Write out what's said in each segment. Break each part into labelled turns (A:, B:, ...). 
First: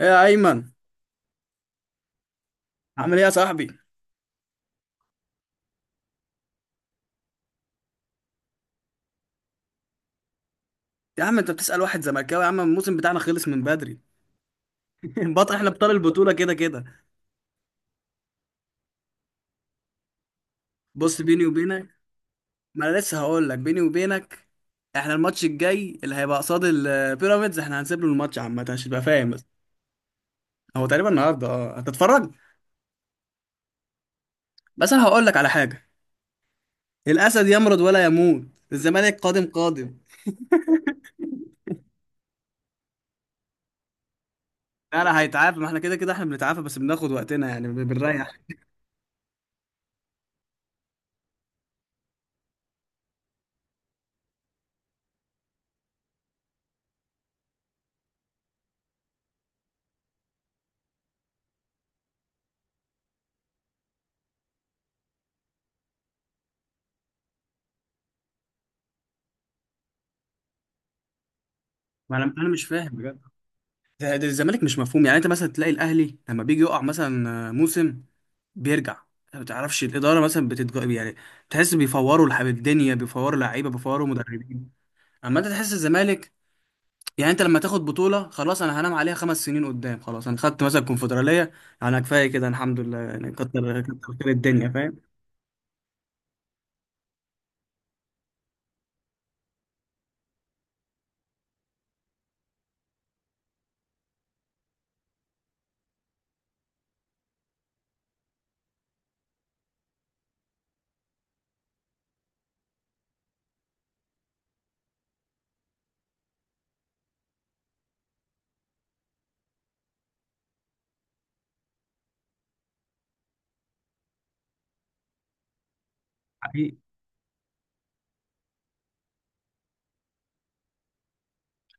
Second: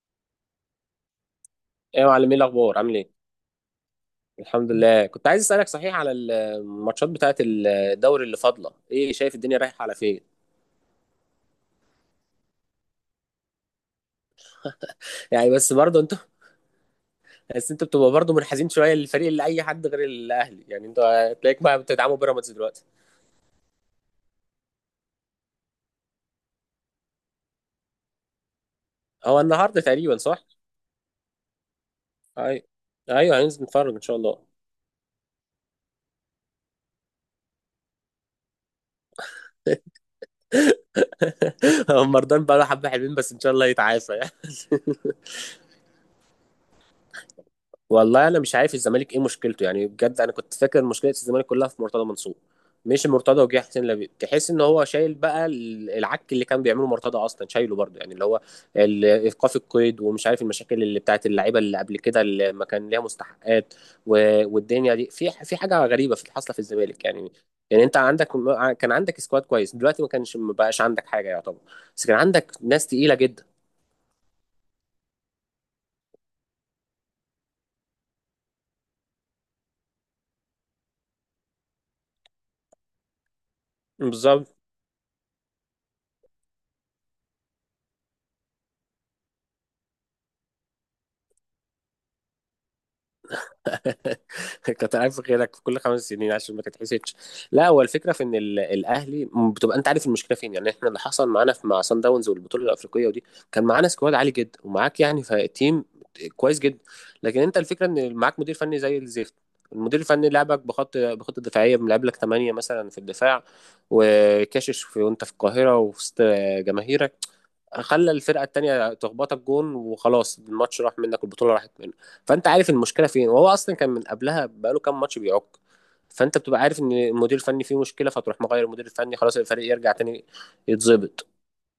A: ايه يا ايمن.
B: ايه يا معلم، ايه الاخبار؟ عامل ايه؟
A: عامل ايه يا صاحبي؟
B: الحمد لله. كنت عايز اسالك، صحيح، على الماتشات بتاعه الدوري اللي فاضله، ايه شايف الدنيا رايحه على فين؟
A: يا عم انت بتسأل واحد زملكاوي، يا عم الموسم بتاعنا خلص من بدري.
B: يعني
A: احنا
B: بس
A: ابطال
B: برضه انتوا
A: البطولة كده كده.
B: بس انتوا بتبقى برضه منحازين شويه للفريق اللي اي حد غير الاهلي، يعني
A: بص
B: انتوا
A: بيني
B: هتلاقيك بقى
A: وبينك،
B: بتدعموا بيراميدز دلوقتي.
A: ما انا لسه هقول لك بيني وبينك. احنا الماتش الجاي اللي هيبقى قصاد البيراميدز احنا هنسيب له الماتش عامة عشان تبقى فاهم
B: هو
A: بس.
B: النهارده تقريبا، صح؟
A: هو تقريبا النهارده، اه، هتتفرج؟
B: ايوه. ايوه هننزل نتفرج ان شاء الله.
A: بس انا هقول لك على حاجة. الاسد يمرض ولا يموت. الزمالك قادم قادم.
B: هو مرضان بقى له حبه حلوين، بس ان شاء الله يتعافى يعني.
A: لا لا، هيتعافى، ما احنا كده كده احنا بنتعافى بس بناخد وقتنا يعني
B: والله
A: بنريح.
B: انا مش عارف الزمالك ايه مشكلته يعني، بجد انا كنت فاكر مشكله الزمالك كلها في مرتضى منصور. مش مرتضى وجه حسين لبيب، تحس ان هو شايل بقى العك اللي كان بيعمله مرتضى اصلا، شايله برضه، يعني اللي هو ايقاف القيد ومش عارف المشاكل اللي بتاعت اللعيبه اللي قبل كده اللي ما كان ليها مستحقات. والدنيا دي، في حاجه غريبه في، حاصله في الزمالك يعني. يعني انت عندك، كان عندك سكواد كويس، دلوقتي ما كانش، ما بقاش عندك حاجه يعتبر. بس
A: ما
B: كان
A: انا
B: عندك
A: مش
B: ناس
A: فاهم
B: تقيله
A: بجد.
B: جدا.
A: ده الزمالك مش مفهوم، يعني انت مثلا تلاقي الاهلي لما بيجي يقع مثلا موسم بيرجع. ما تعرفش الاداره مثلا يعني تحس بيفوروا الحب، الدنيا بيفوروا لعيبه بيفوروا
B: بالظبط.
A: مدربين. اما انت تحس الزمالك، يعني انت لما تاخد بطوله خلاص انا هنام عليها 5 سنين قدام، خلاص انا خدت مثلا كونفدراليه، انا كفايه كده الحمد لله، يعني كتر كتر خير الدنيا
B: كنت
A: فاهم.
B: عارف غيرك في كل خمس سنين عشان ما تتحسدش. لا هو الفكره في ان الاهلي بتبقى انت عارف المشكله فين، يعني احنا اللي حصل معانا في مع سان داونز والبطوله الافريقيه ودي، كان معانا سكواد عالي جدا، ومعاك يعني تيم كويس جدا. لكن انت الفكره ان معاك مدير فني زي الزفت. المدير الفني لعبك بخطه دفاعيه، بيلعب لك 8 مثلا في الدفاع، وكاشش في، وانت في القاهره وفي وسط جماهيرك. خلى الفرقه التانيه تخبطك جون، وخلاص الماتش راح منك والبطوله راحت منك. فانت عارف المشكله فين، وهو اصلا كان من قبلها بقاله كام ماتش بيعك. فانت بتبقى
A: حقيقي
B: عارف ان المدير الفني فيه مشكله، فتروح مغير المدير الفني، خلاص الفريق يرجع تاني يتظبط.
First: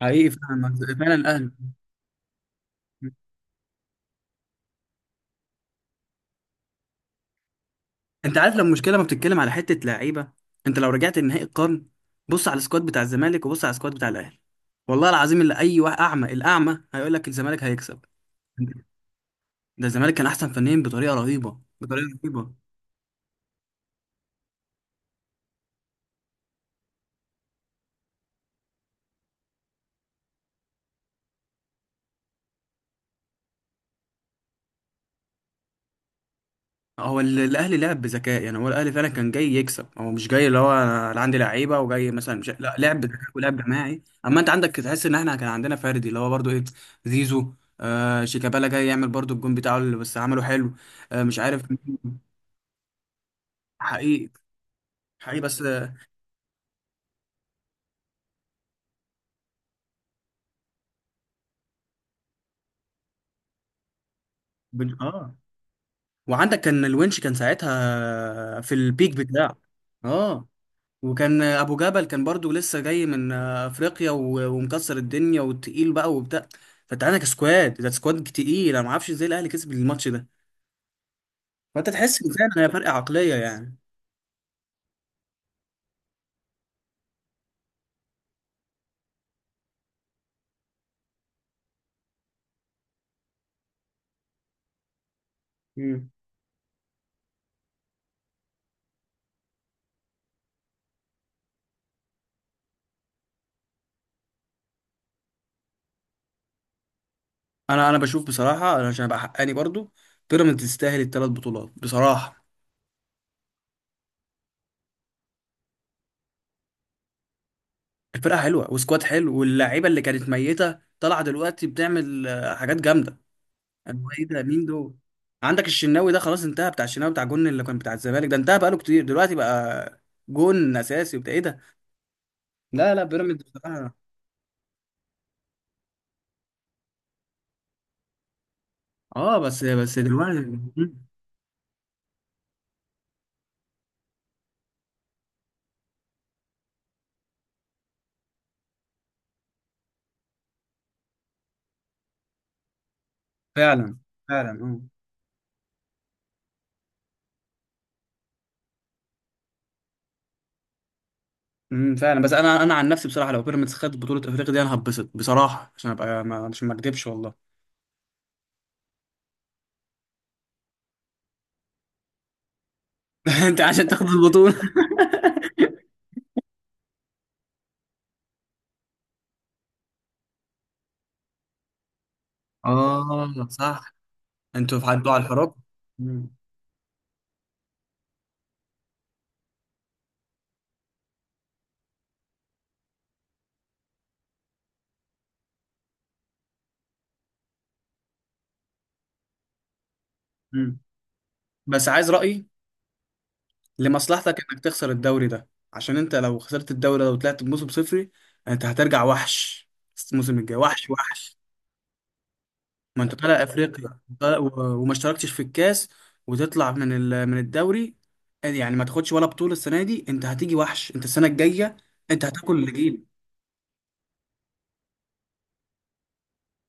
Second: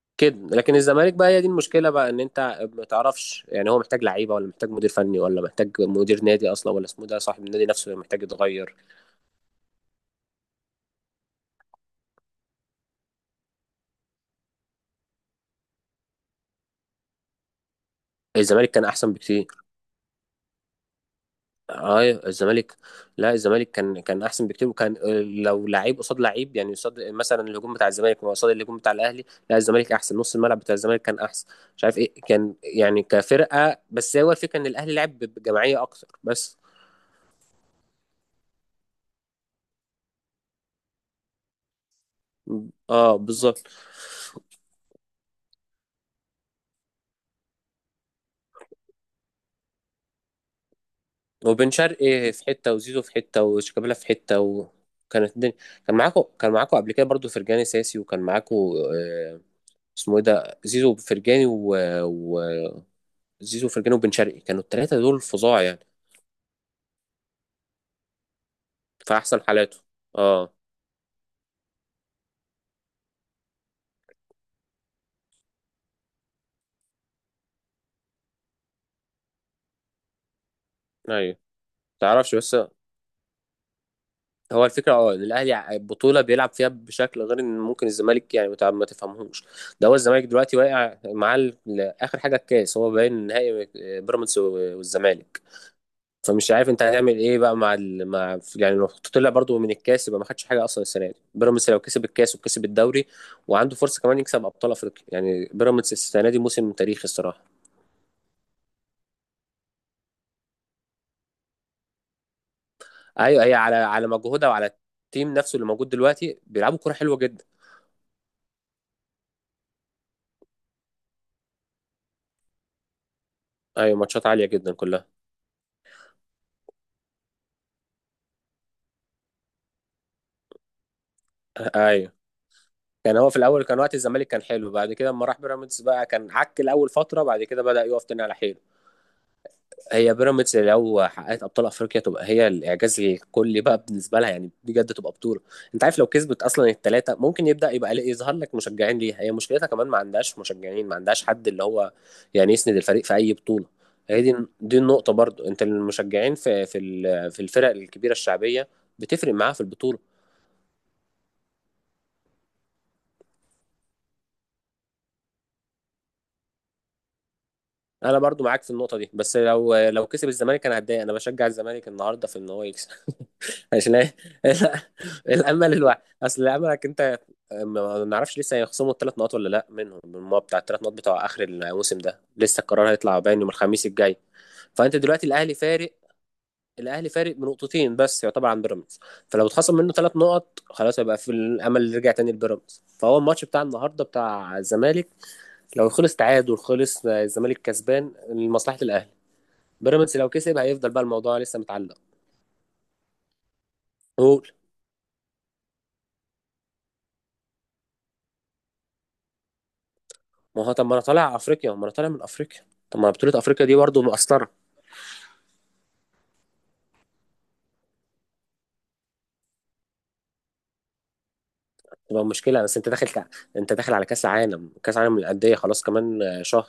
A: حقيقي،
B: كده. لكن
A: فعلا
B: الزمالك
A: فعلا
B: بقى هي دي
A: الاهلي.
B: المشكله بقى، ان انت ما تعرفش يعني هو محتاج لعيبه، ولا محتاج مدير فني، ولا محتاج مدير نادي اصلا، ولا اسمه ده صاحب النادي نفسه محتاج
A: انت عارف لو
B: يتغير.
A: المشكله ما بتتكلم على حته لعيبه، انت لو رجعت لنهائي القرن بص على السكواد بتاع الزمالك وبص على السكواد بتاع الاهلي، والله العظيم اللي اي واحد اعمى الاعمى هيقول لك الزمالك هيكسب.
B: الزمالك كان احسن بكتير.
A: ده الزمالك كان احسن فنيا بطريقه رهيبه
B: اه.
A: بطريقه رهيبه.
B: الزمالك، لا الزمالك كان احسن بكتير، وكان لو لعيب قصاد لعيب يعني، قصاد مثلا الهجوم بتاع الزمالك قصاد الهجوم بتاع الاهلي، لا الزمالك احسن. نص الملعب بتاع الزمالك كان احسن. مش عارف ايه كان يعني كفرقه، بس هو الفكره ان الاهلي لعب بجماعيه اكتر بس.
A: هو الاهلي لعب بذكاء، يعني هو الاهلي فعلا كان جاي يكسب، هو مش جاي اللي هو انا عندي لعيبه وجاي مثلا مش... لا لعب
B: اه
A: بذكاء ولعب
B: بالظبط.
A: جماعي. اما انت عندك تحس ان احنا كان عندنا فردي اللي هو برضو ايه، زيزو. آه شيكابالا جاي يعمل برضو الجون بتاعه اللي بس عمله حلو. آه مش عارف
B: وبن
A: مين.
B: شرقي في حته، وزيزو في حته، وشيكابالا في
A: حقيقي
B: حته، وكانت
A: حقيقي
B: الدنيا.
A: بس.
B: كان معاكم قبل كده برضو فرجاني ساسي، وكان معاكم آه، اسمه ايه ده، زيزو وفرجاني. زيزو وفرجاني وبن شرقي كانوا الثلاثه دول
A: اه،
B: فظاع يعني.
A: وعندك كان الونش كان ساعتها في البيك
B: في احسن
A: بتاعه.
B: حالاته.
A: اه.
B: اه.
A: وكان ابو جبل كان برضو لسه جاي من افريقيا ومكسر الدنيا وتقيل بقى وبتاع. فانت عندك سكواد، ده سكواد تقيل، انا ما اعرفش ازاي الاهلي كسب الماتش ده.
B: ايوه.
A: فانت تحس ان
B: تعرفش بس،
A: فعلا هي فرق عقليه يعني.
B: هو الفكره اه ان الاهلي البطوله بيلعب فيها بشكل غير ان ممكن الزمالك يعني ما تفهمهوش. ده هو الزمالك دلوقتي واقع مع اخر حاجه الكاس، هو باين نهائي بيراميدز والزمالك.
A: مم.
B: فمش عارف انت هتعمل ايه بقى مع يعني لو طلع برضو من الكاس يبقى ما خدش حاجه اصلا السنه دي. بيراميدز لو كسب الكاس وكسب الدوري، وعنده فرصه كمان يكسب ابطال افريقيا، يعني بيراميدز السنه دي موسم تاريخي الصراحه.
A: انا بشوف بصراحه، انا عشان ابقى حقاني برضو بيراميدز تستاهل 3 بطولات بصراحه.
B: ايوه. هي على مجهودها وعلى التيم نفسه اللي موجود دلوقتي، بيلعبوا كوره حلوه جدا.
A: الفرقه حلوه وسكواد حلو، واللعيبه اللي كانت ميته طالعه دلوقتي بتعمل حاجات جامده.
B: ايوه
A: أبو
B: ماتشات
A: ايه ده،
B: عاليه
A: مين
B: جدا
A: دول؟
B: كلها.
A: عندك الشناوي ده خلاص انتهى، بتاع الشناوي بتاع جون اللي كان بتاع الزمالك ده انتهى بقاله كتير دلوقتي بقى. جون اساسي وبتاع ايه ده.
B: ايوه.
A: لا لا،
B: كان هو في
A: بيراميدز
B: الاول كان وقت
A: بصراحة.
B: الزمالك كان حلو، بعد كده اما راح بيراميدز بقى كان عك الاول فتره، بعد كده بدأ يقف تاني على حيل.
A: اه، بس
B: هي
A: دلوقتي.
B: بيراميدز
A: مم.
B: لو حققت ابطال افريقيا تبقى هي الاعجاز الكلي بقى بالنسبه لها، يعني بجد تبقى بطوله. انت عارف لو كسبت اصلا الثلاثه ممكن يبدا يبقى يظهر لك مشجعين ليها، هي مشكلتها كمان ما عندهاش مشجعين، ما عندهاش حد اللي هو يعني يسند الفريق في اي بطوله.
A: فعلا
B: هي دي
A: فعلا
B: دي
A: اه.
B: النقطه برضو، انت المشجعين في في الفرق الكبيره الشعبيه بتفرق معاها في البطوله.
A: فعلا. بس انا عن نفسي بصراحه، لو بيراميدز خدت بطوله افريقيا دي انا هتبسط بصراحه عشان ابقى عشان ما اكدبش والله.
B: انا برضو معاك في النقطه دي، بس لو كسب الزمالك انا هتضايق، انا بشجع الزمالك النهارده في ان هو يكسب.
A: انت عشان
B: عشان
A: تاخد
B: إيه؟
A: البطوله.
B: الامل الوحيد اصل الاملك انت. ما نعرفش لسه هيخصموا الثلاث نقط ولا لا منهم من الماتش بتاع الثلاث نقط بتوع اخر الموسم ده، لسه القرار هيطلع باين
A: اه
B: يوم الخميس
A: صح.
B: الجاي.
A: انتوا في
B: فانت
A: حد على
B: دلوقتي
A: الحراك.
B: الاهلي فارق،
A: مم.
B: الاهلي فارق بنقطتين بس يعتبر عن بيراميدز. فلو اتخصم منه ثلاث نقط خلاص هيبقى في الامل اللي يرجع تاني لبيراميدز. فهو الماتش بتاع النهارده بتاع الزمالك، لو خلص تعادل خلص الزمالك كسبان لمصلحه الاهلي. بيراميدز لو كسب
A: مم.
B: هيفضل بقى الموضوع لسه
A: بس
B: متعلق.
A: عايز رايي، لمصلحتك
B: قول.
A: انك تخسر الدوري ده، عشان انت لو خسرت الدوري ده وطلعت بموسم صفري انت هترجع وحش الموسم الجاي،
B: ما هو طب،
A: وحش
B: ما انا طالع
A: وحش.
B: افريقيا، ما انا طالع من افريقيا. طب
A: ما
B: ما
A: انت
B: بطولة
A: طالع
B: افريقيا دي
A: افريقيا،
B: برضه مقصرة.
A: وما اشتركتش في الكاس وتطلع من من الدوري، يعني ما تاخدش ولا بطولة السنة دي، انت هتيجي وحش انت السنة الجاية، انت
B: تبقى
A: هتاكل
B: مشكلة،
A: اللي
B: بس انت
A: جيل.
B: داخل انت داخل على كاس عالم، كاس عالم للأندية، خلاص كمان شهر.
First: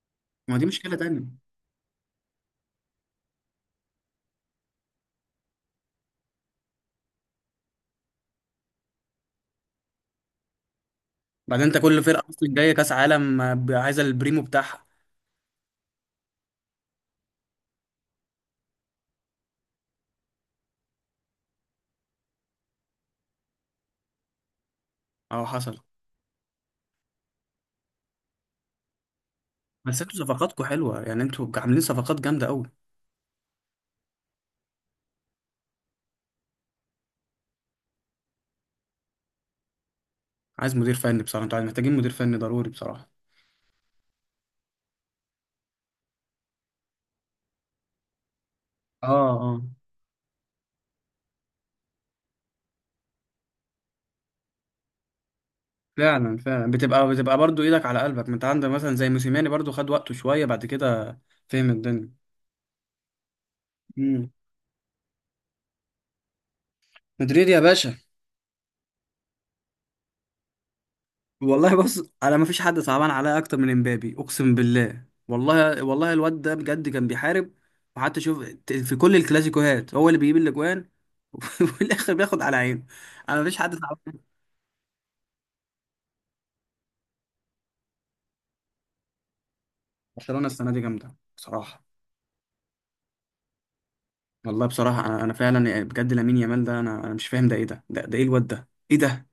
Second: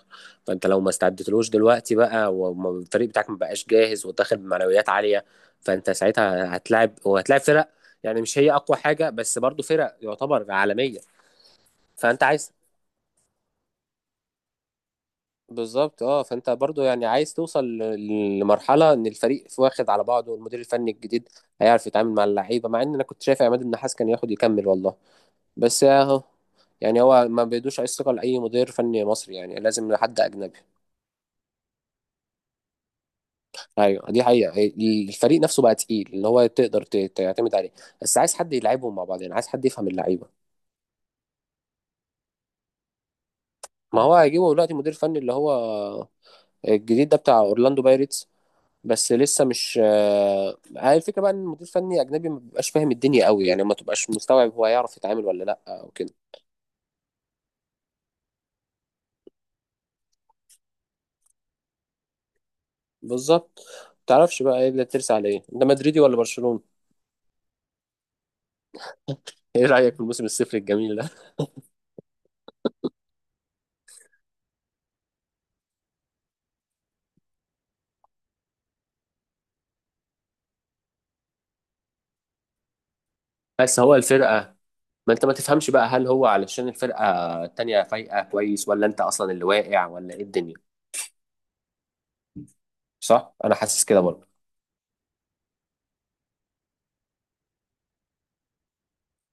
A: ما دي
B: فانت لو ما
A: مشكلة تانية.
B: استعدتلوش دلوقتي بقى، والفريق بتاعك ما بقاش جاهز وداخل بمعنويات عالية، فانت ساعتها هتلاعب، وهتلاعب فرق يعني مش هي اقوى حاجة بس برضه فرق يعتبر عالمية.
A: بعدين انت كل
B: فانت
A: فرقة اصلا
B: عايز،
A: جاية كاس عالم، عايزة البريمو بتاعها.
B: بالظبط اه. فانت برضو يعني عايز توصل لمرحله ان الفريق واخد على بعضه، والمدير الفني الجديد هيعرف يتعامل مع اللعيبه، مع ان انا كنت شايف عماد النحاس كان ياخد يكمل والله.
A: اهو حصل.
B: بس اهو. يعني هو ما بيدوش اي ثقه لاي مدير فني مصري، يعني لازم
A: بس انتوا
B: لحد اجنبي.
A: صفقاتكم حلوة، يعني انتوا عاملين صفقات جامدة قوي.
B: ايوه دي حقيقه. الفريق نفسه بقى تقيل، اللي هو تقدر تعتمد عليه، بس عايز حد يلعبهم مع بعض، يعني عايز حد يفهم اللعيبه.
A: عايز مدير فني بصراحة، انتوا محتاجين مدير فني ضروري بصراحة.
B: ما هو هيجيبه دلوقتي مدير فني اللي هو الجديد ده بتاع اورلاندو بايرتس،
A: اه،
B: بس لسه
A: اه،
B: مش هي الفكره بقى ان المدير الفني اجنبي ما بيبقاش فاهم الدنيا قوي، يعني ما تبقاش مستوعب هو يعرف يتعامل ولا لا او كده.
A: فعلا فعلا. بتبقى برضو ايدك على قلبك، ما انت عندك مثلا زي موسيماني برضو خد وقته شويه بعد كده، فهم الدنيا.
B: بالظبط. ما
A: امم
B: تعرفش بقى ايه اللي ترسى على ايه، انت مدريدي ولا برشلونه؟
A: مدريد يا باشا.
B: ايه رايك في الموسم الصفر الجميل ده؟
A: والله بص، انا ما فيش حد صعبان عليا اكتر من امبابي، اقسم بالله والله والله الواد ده بجد كان بيحارب، وحتى شوف في كل الكلاسيكوهات هو اللي بيجيب الاجوان. وفي الاخر بياخد على عينه. انا ما فيش حد
B: بس هو
A: صعبان عليا.
B: الفرقه، ما انت ما تفهمش بقى هل هو علشان الفرقه التانيه فايقه كويس، ولا انت اصلا اللي واقع، ولا ايه
A: برشلونه
B: الدنيا.
A: السنه دي جامده بصراحه.
B: صح، انا حاسس كده برضه.
A: والله بصراحه انا فعلا بجد لامين يامال ده، انا مش فاهم، ده ايه ده، ده ايه الواد ده، ايه ده.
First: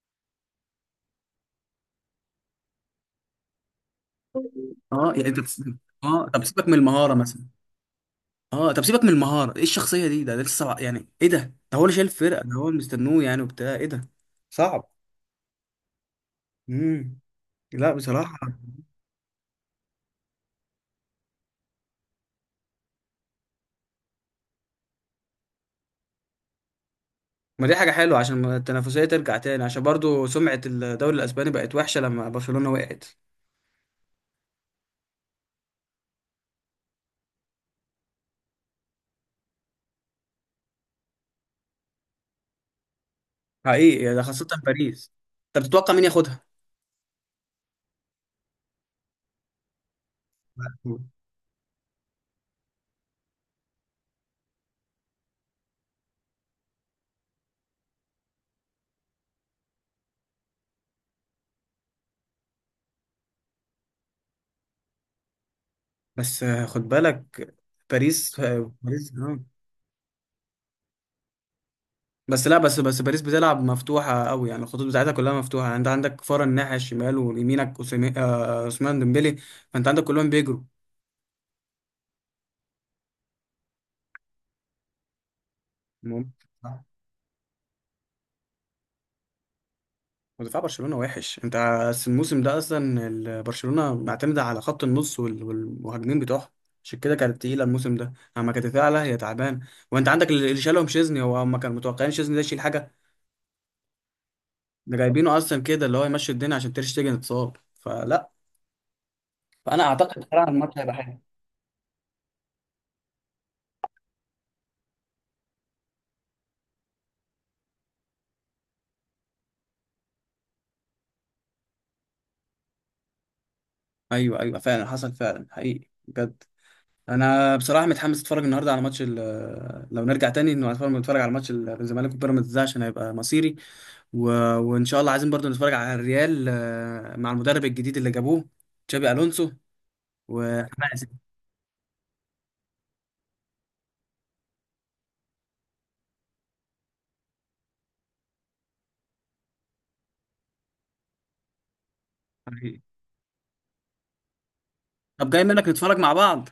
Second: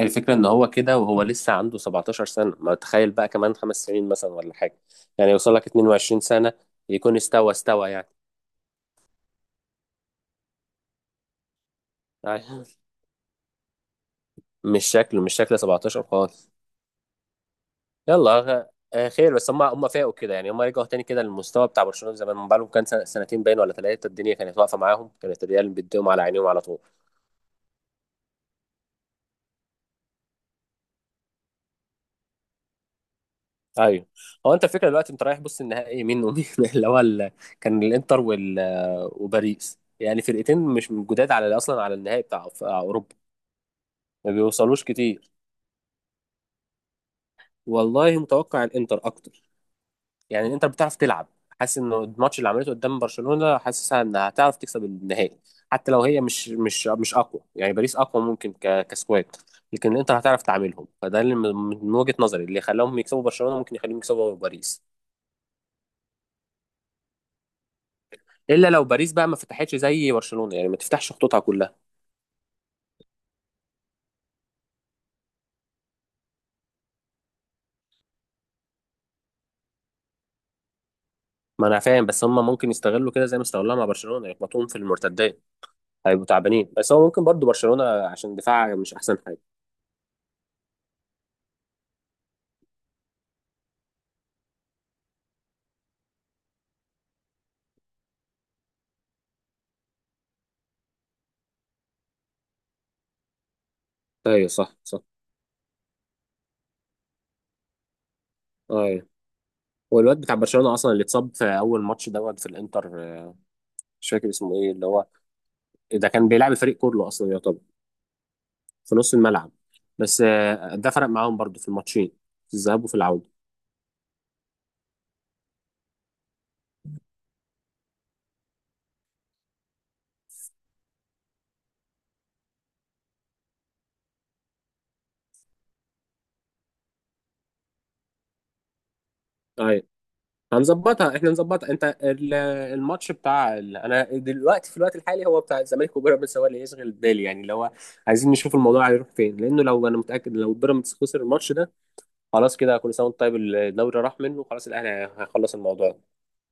B: الفكرة ان هو كده وهو لسه عنده 17 سنة، ما تخيل بقى كمان خمس سنين مثلا ولا حاجة،
A: اه، يعني
B: يعني
A: انت
B: يوصل لك 22
A: اه طب
B: سنة،
A: سيبك من المهاره
B: يكون
A: مثلا.
B: استوى استوى يعني.
A: اه طب سيبك من المهاره، ايه الشخصيه دي، ده لسه صعب. يعني ايه ده، ده هو اللي شايل الفرقه، ده
B: أيوة.
A: هو اللي مستنوه يعني وبتاع ايه ده.
B: مش
A: صعب.
B: شكله، مش شكله 17 خالص.
A: امم لا بصراحه.
B: يلا غ- خير بس، هم فاقوا كده يعني، هم رجعوا تاني كده للمستوى بتاع برشلونة زمان. من بقالهم كان سنتين باين ولا ثلاثة، الدنيا كانت واقفة معاهم، كانت الريال بيديهم على عينيهم على طول.
A: ما دي حاجه حلوه عشان ما التنافسيه ترجع تاني، عشان برضو سمعه الدوري الاسباني بقت وحشه لما برشلونه وقعت.
B: ايوه. هو انت الفكره دلوقتي، انت رايح بص النهائي مين ومين اللي هو كان الانتر وباريس، يعني فرقتين مش من جداد على اصلا على النهائي بتاع بتاع اوروبا،
A: حقيقي، يعني ده
B: ما
A: خاصه
B: بيوصلوش
A: باريس.
B: كتير.
A: طب تتوقع مين ياخدها؟
B: والله متوقع الانتر اكتر، يعني الانتر بتعرف تلعب. حاسس انه الماتش اللي عملته قدام برشلونه، حاسسها انها هتعرف تكسب النهائي. حتى لو هي مش مش اقوى يعني، باريس اقوى ممكن كسكواد، لكن الانتر هتعرف تعاملهم. فده اللي من وجهه نظري اللي خلاهم يكسبوا برشلونه، ممكن يخليهم يكسبوا باريس.
A: بس خد بالك، باريس
B: الا لو
A: باريس
B: باريس بقى ما فتحتش زي برشلونه، يعني ما تفتحش خطوطها كلها.
A: بس لا بس باريس بتلعب مفتوحة قوي، يعني الخطوط بتاعتها كلها مفتوحة، يعني انت عندك كفارة الناحية الشمال ويمينك عثمان ديمبلي. فانت عندك كلهم بيجروا.
B: ما انا فاهم، بس هم ممكن يستغلوا كده زي ما استغلوها مع برشلونه، يخبطوهم في المرتدات، هيبقوا
A: المهم،
B: تعبانين. بس هو ممكن برضو برشلونه عشان دفاعها مش احسن حاجه.
A: ودفاع برشلونة وحش، انت الموسم ده اصلا برشلونة معتمدة على خط النص والمهاجمين بتوعها. عشان كده كانت تقيلة الموسم ده، اما كانت تعلى هي تعبان. وانت عندك اللي شالهم شيزني، هو هم كانوا متوقعين شيزني ده يشيل حاجة،
B: ايوه صح
A: ده
B: صح.
A: جايبينه اصلا كده اللي هو يمشي الدنيا عشان تير شتيجن اتصاب فلا.
B: ايوه.
A: فانا
B: والواد
A: اعتقد
B: بتاع
A: فعلا
B: برشلونه
A: الماتش
B: اصلا
A: هيبقى
B: اللي
A: حلو.
B: اتصاب في اول ماتش دوت في الانتر، مش فاكر اسمه ايه، اللي هو ده كان بيلعب الفريق كله اصلا يعتبر في نص الملعب. بس ده فرق معاهم برضو في الماتشين، في الذهاب وفي العوده.
A: ايوه ايوه، فعلا حصل، فعلا حقيقي بجد. انا بصراحه متحمس اتفرج النهارده على ماتش لو نرجع تاني انه هنتفرج على ماتش الزمالك وبيراميدز ده عشان هيبقى مصيري. و... وان شاء الله عايزين برضو نتفرج على الريال، مع المدرب الجديد اللي جابوه، تشابي الونسو.
B: ايوه.
A: وحماس.
B: هنظبطها احنا، نظبطها انت، الماتش بتاع انا دلوقتي في الوقت الحالي هو بتاع الزمالك وبيراميدز هو اللي يشغل بالي، يعني اللي هو عايزين نشوف الموضوع هيروح فين. لانه لو، انا متاكد لو بيراميدز خسر الماتش ده، خلاص كده
A: حقيقي.
B: كل سنه وانت طيب، الدوري راح منه خلاص الاهلي
A: طب جاي
B: هيخلص
A: منك
B: الموضوع
A: نتفرج مع
B: ده.
A: بعض.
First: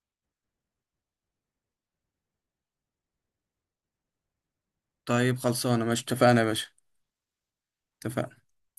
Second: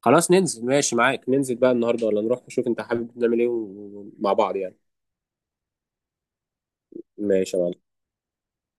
B: خلاص ننزل، ماشي معاك، ننزل بقى النهارده، ولا نروح نشوف، انت حابب نعمل ايه مع بعض يعني.
A: طيب خلصانه ماشي، اتفقنا يا باشا.
B: ماشي يا معلم.
A: اتفقنا.